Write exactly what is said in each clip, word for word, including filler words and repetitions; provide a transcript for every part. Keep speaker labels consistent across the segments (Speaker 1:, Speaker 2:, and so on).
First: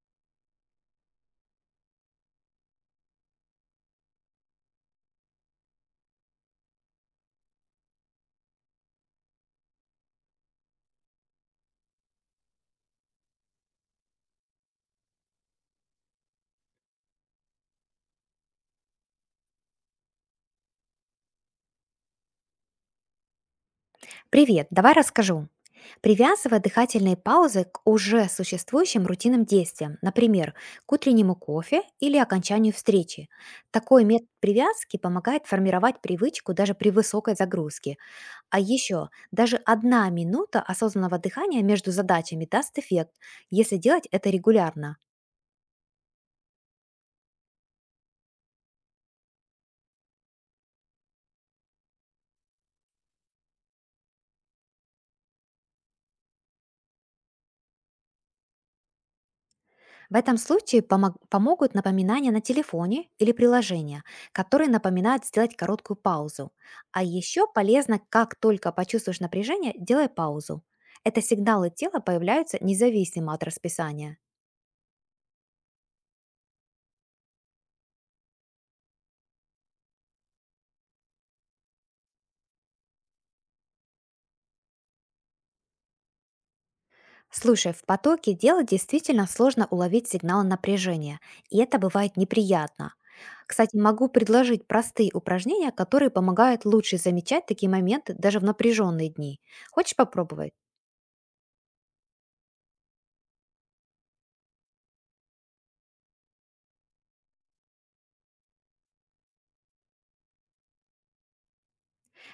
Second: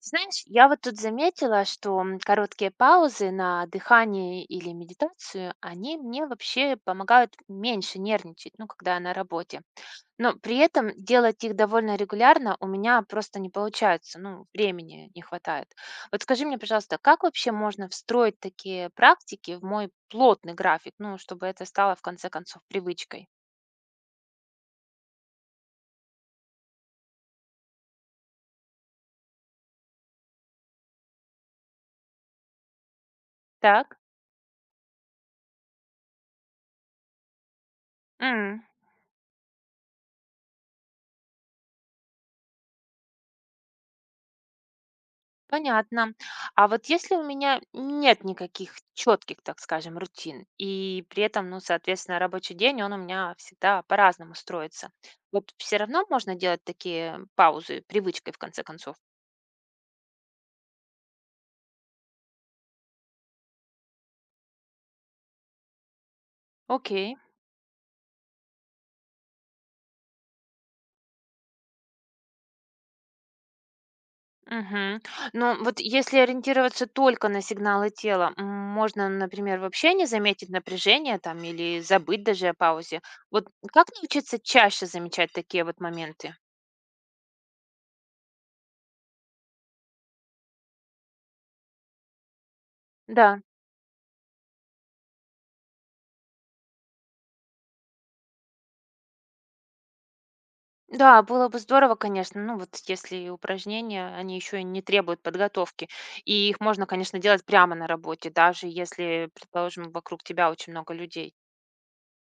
Speaker 1: Ты знаешь, я вот тут заметила, что м, короткие паузы на дыхание или медитацию, они мне вообще помогают меньше нервничать, ну, когда я на работе. Но при этом делать их довольно регулярно у меня просто не получается, ну, времени не хватает. Вот скажи мне, пожалуйста, как вообще можно встроить такие практики в мой плотный график, ну, чтобы это стало в конце концов привычкой?
Speaker 2: Привет, давай расскажу. Привязывая дыхательные паузы к уже существующим рутинным действиям, например, к утреннему кофе или окончанию встречи.
Speaker 1: Так.
Speaker 2: Такой метод привязки помогает формировать привычку даже при высокой загрузке. А еще даже одна минута осознанного дыхания между задачами даст эффект, если делать это регулярно.
Speaker 1: Понятно. А вот если у меня нет никаких четких, так скажем, рутин, и при этом, ну, соответственно, рабочий день, он у меня всегда по-разному строится. Вот все равно можно делать такие паузы привычкой, в конце концов.
Speaker 2: В этом случае помог- помогут напоминания на телефоне или приложения, которые напоминают сделать короткую паузу. А
Speaker 1: Окей.
Speaker 2: еще полезно, как только почувствуешь напряжение, делай паузу. Это сигналы тела появляются независимо от расписания.
Speaker 1: Мгм. Но вот если ориентироваться только на сигналы тела, м, можно, например, вообще не заметить напряжение там или забыть даже о паузе. Вот как научиться чаще замечать такие вот моменты?
Speaker 2: Слушай, в потоке дела действительно сложно уловить сигнал напряжения, и это бывает неприятно.
Speaker 1: Да.
Speaker 2: Кстати, могу предложить простые упражнения, которые помогают лучше замечать такие моменты даже в напряженные дни. Хочешь попробовать?
Speaker 1: Да, было бы здорово, конечно, ну вот если упражнения, они еще и не требуют подготовки, и их можно, конечно, делать прямо на работе, даже если, предположим, вокруг тебя очень много людей.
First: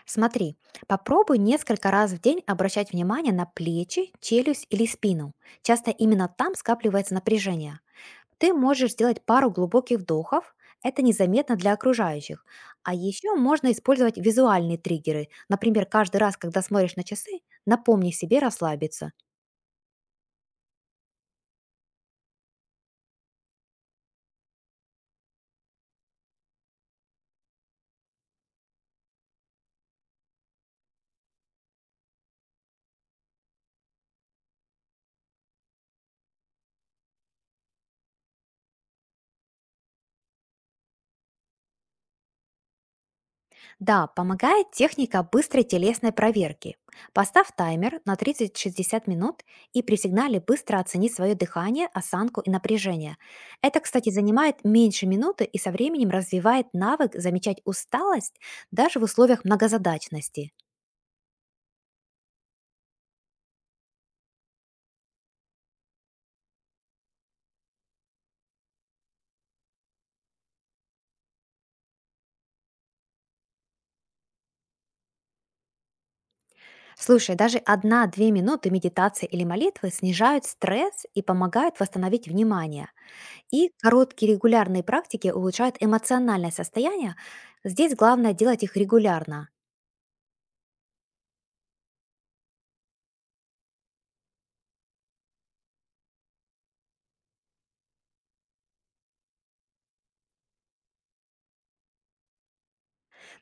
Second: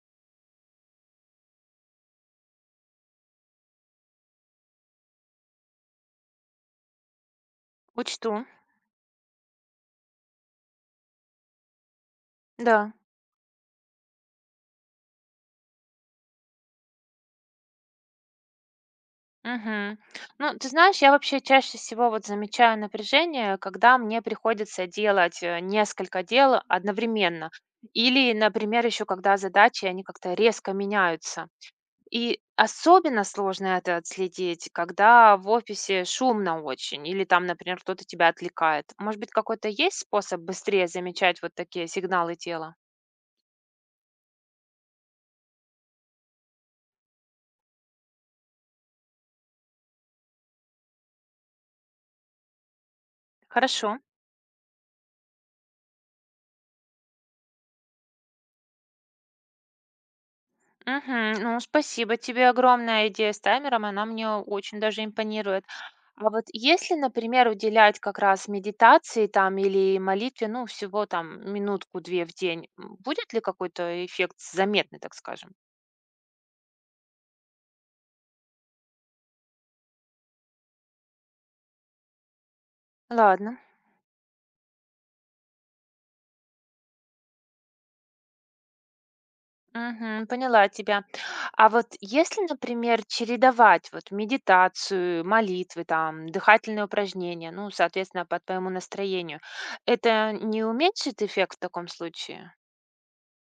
Speaker 2: Смотри, попробуй несколько раз в день обращать внимание на плечи, челюсть или спину. Часто именно там скапливается напряжение.
Speaker 1: Учту,
Speaker 2: Ты можешь сделать пару глубоких вдохов, это незаметно для окружающих.
Speaker 1: да.
Speaker 2: А еще можно использовать визуальные триггеры. Например, каждый раз, когда смотришь на часы, напомни себе расслабиться.
Speaker 1: Мгм. Ну, ты знаешь, я вообще чаще всего вот замечаю напряжение, когда мне приходится делать э, несколько дел одновременно. Или, например, еще когда задачи, они как-то резко меняются. И особенно сложно это отследить, когда в офисе шумно очень или там, например, кто-то тебя отвлекает. Может быть, какой-то есть способ быстрее замечать вот такие сигналы тела?
Speaker 2: Да, помогает техника быстрой телесной проверки. Поставь таймер на 30-60 минут и при сигнале быстро оцени свое дыхание, осанку и напряжение. Это,
Speaker 1: Хорошо.
Speaker 2: кстати, занимает меньше минуты и со временем развивает навык замечать усталость даже в условиях многозадачности.
Speaker 1: Мгм. Ну, спасибо тебе, огромная идея с таймером, она мне очень даже импонирует. А вот если, например, уделять как раз медитации там или молитве, ну, всего там минутку-две в день, м, будет ли какой-то эффект заметный, так скажем?
Speaker 2: Слушай, даже одна-две минуты медитации или молитвы снижают стресс и помогают восстановить внимание.
Speaker 1: Ладно.
Speaker 2: И короткие регулярные практики улучшают эмоциональное состояние. Здесь главное делать их регулярно.
Speaker 1: Мгм. Поняла тебя. А вот если, например, чередовать вот медитацию, молитвы, там, дыхательные упражнения, ну, соответственно, по твоему настроению, это не уменьшит эффект в таком случае?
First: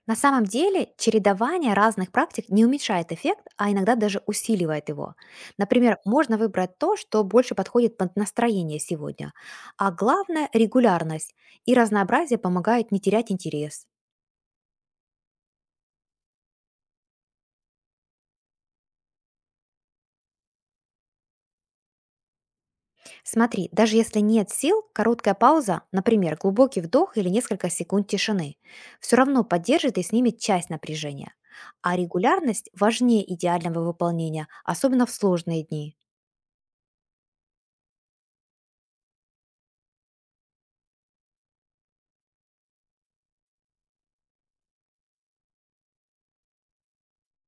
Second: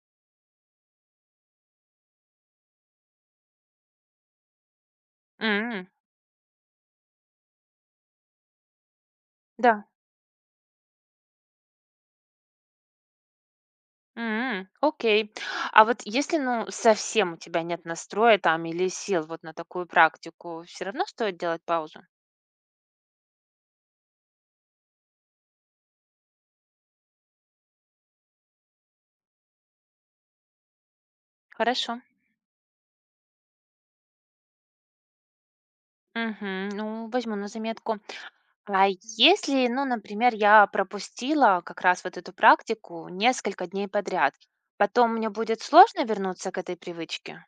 Speaker 2: На самом деле чередование разных практик не уменьшает эффект, а иногда даже усиливает его.
Speaker 1: М,
Speaker 2: Например, можно выбрать то, что больше подходит под настроение сегодня.
Speaker 1: Да.
Speaker 2: А главное– регулярность. И разнообразие помогают не терять интерес.
Speaker 1: М, Окей. А вот если, ну, совсем у тебя нет настроя там или сил вот на такую практику, все равно стоит делать паузу?
Speaker 2: Смотри, даже если нет сил, короткая пауза, например, глубокий вдох или несколько секунд тишины, все равно поддержит и снимет часть напряжения. А
Speaker 1: Хорошо.
Speaker 2: регулярность важнее идеального выполнения, особенно в сложные дни.
Speaker 1: Мгм. Ну, возьму на заметку. А если, ну, например, я пропустила как раз вот эту практику несколько дней подряд, потом мне будет сложно вернуться к этой привычке?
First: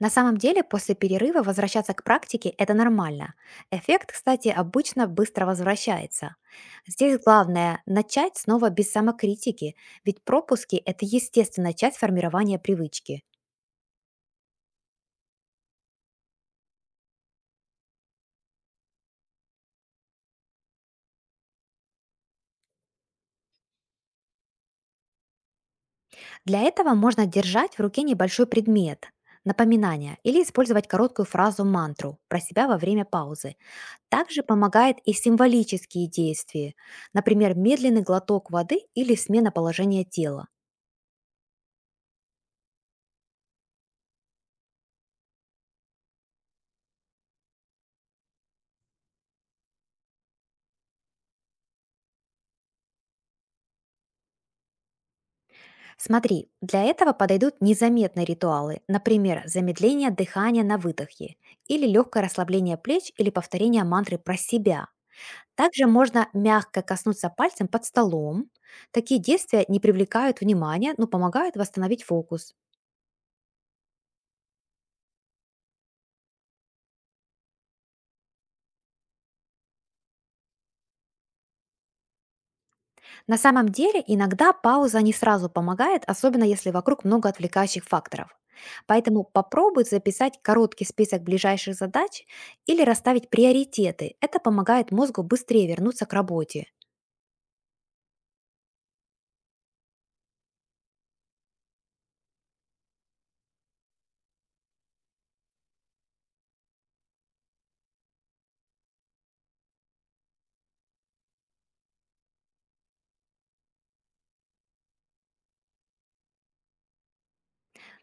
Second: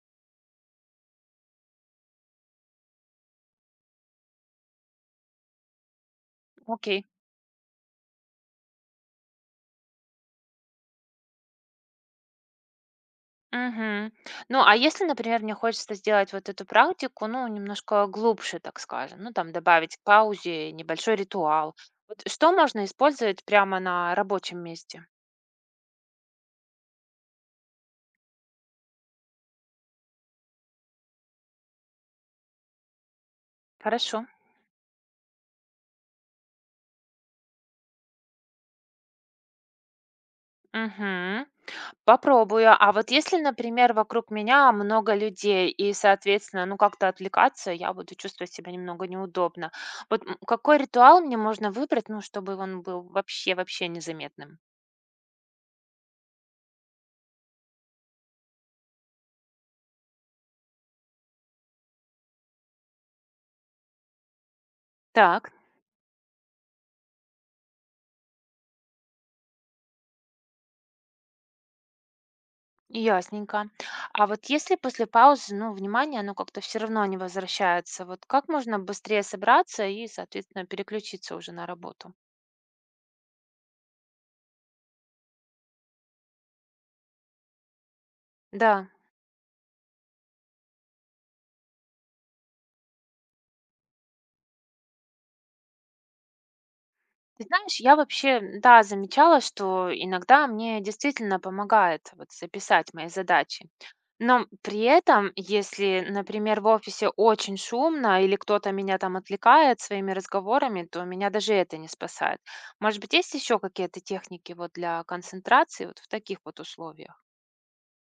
Speaker 2: На самом деле, после перерыва возвращаться к практике– это нормально. Эффект, кстати, обычно быстро возвращается.
Speaker 1: Окей.
Speaker 2: Здесь главное– начать снова без самокритики, ведь пропуски– это естественная часть формирования привычки.
Speaker 1: Мгм. Ну, а если, например, мне хочется сделать вот эту практику, ну, немножко глубже, так скажем, ну, там добавить к паузе небольшой ритуал, вот что можно использовать прямо на рабочем месте?
Speaker 2: Для этого можно держать в руке небольшой предмет– напоминание или использовать короткую фразу-мантру про себя во время паузы.
Speaker 1: Хорошо.
Speaker 2: Также помогает и символические действия, например, медленный глоток воды или смена положения тела.
Speaker 1: Мгм. Попробую. А вот если, например, вокруг меня много людей и, соответственно, ну как-то отвлекаться, я буду чувствовать себя немного неудобно. Вот м, какой ритуал мне можно выбрать, ну, чтобы он был вообще, вообще незаметным?
Speaker 2: Смотри, для этого подойдут незаметные ритуалы, например, замедление дыхания на выдохе или легкое расслабление плеч или повторение мантры про себя.
Speaker 1: Так,
Speaker 2: Также можно мягко коснуться пальцем под столом. Такие действия не привлекают внимания, но помогают восстановить фокус.
Speaker 1: ясненько. А вот если после паузы, ну, внимание, оно как-то все равно не возвращается, вот как можно быстрее собраться и, соответственно, переключиться уже на работу?
Speaker 2: На самом деле, иногда пауза не сразу помогает, особенно если вокруг много отвлекающих факторов.
Speaker 1: Да.
Speaker 2: Поэтому попробуй записать короткий список ближайших задач или расставить приоритеты. Это помогает мозгу быстрее вернуться к работе.
Speaker 1: Ты знаешь, я вообще, да, замечала, что иногда мне действительно помогает вот записать мои задачи. Но при этом, если, например, в офисе очень шумно или кто-то меня там отвлекает своими разговорами, то меня даже это не спасает. Может быть, есть еще какие-то техники вот для концентрации вот в таких вот условиях?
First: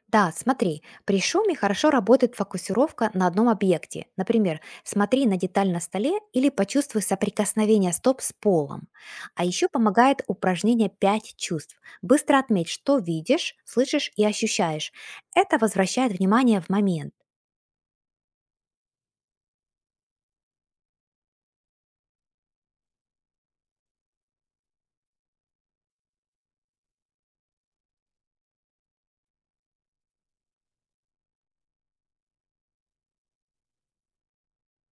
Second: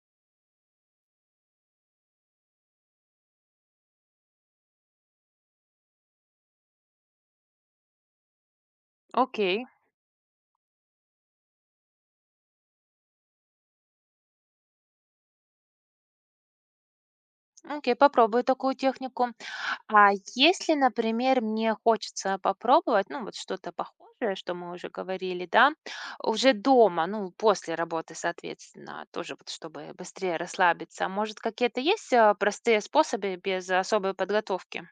Speaker 2: Да, смотри, при шуме хорошо работает фокусировка на одном объекте. Например, смотри на деталь на столе или почувствуй соприкосновение стоп с полом. А
Speaker 1: Окей,
Speaker 2: еще помогает упражнение пять чувств. Быстро отметь, что видишь, слышишь и ощущаешь. Это возвращает внимание в момент.
Speaker 1: окей, попробую такую технику. А если, например, мне хочется попробовать, ну, вот что-то похожее, что мы уже говорили, да, уже дома, ну, после работы, соответственно, тоже вот чтобы быстрее расслабиться. Может, какие-то есть а, простые способы без особой подготовки?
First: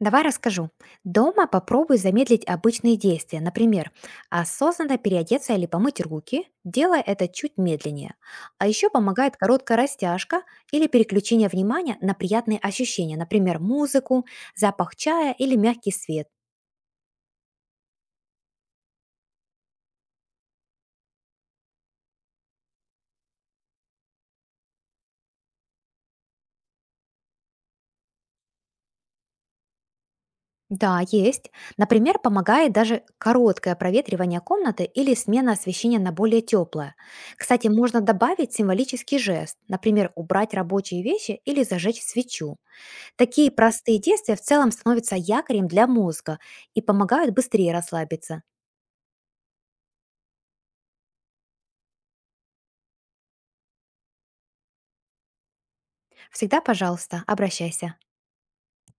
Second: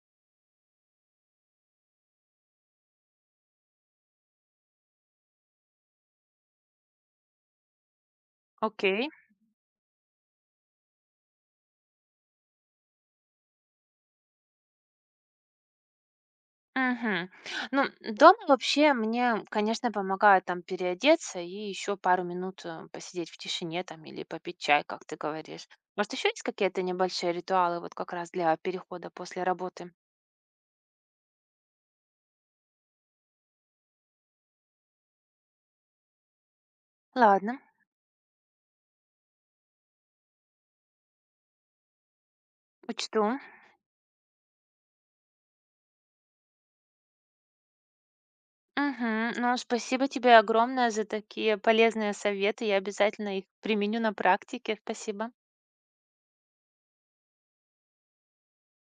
Speaker 2: Давай расскажу. Дома попробуй замедлить обычные действия, например, осознанно переодеться или помыть руки, делая это чуть медленнее. А еще
Speaker 1: Окей.
Speaker 2: помогает короткая растяжка или переключение внимания на приятные ощущения, например, музыку, запах чая или мягкий свет.
Speaker 1: Мгм. Ну, дома вообще мне, конечно, помогает там переодеться и еще пару минут э, посидеть в тишине там или попить чай, как ты говоришь. Может, еще есть какие-то небольшие ритуалы вот как раз для перехода после работы?
Speaker 2: Да, есть. Например, помогает даже короткое проветривание комнаты или смена освещения на более теплое.
Speaker 1: Ладно.
Speaker 2: Кстати, можно добавить символический жест, например, убрать рабочие вещи или зажечь свечу.
Speaker 1: Учту.
Speaker 2: Такие простые действия в целом становятся якорем для мозга и помогают быстрее расслабиться.
Speaker 1: Мгм. Ну, спасибо тебе огромное за такие полезные советы. Я обязательно их применю на практике. Спасибо.
Speaker 2: Всегда, пожалуйста, обращайся.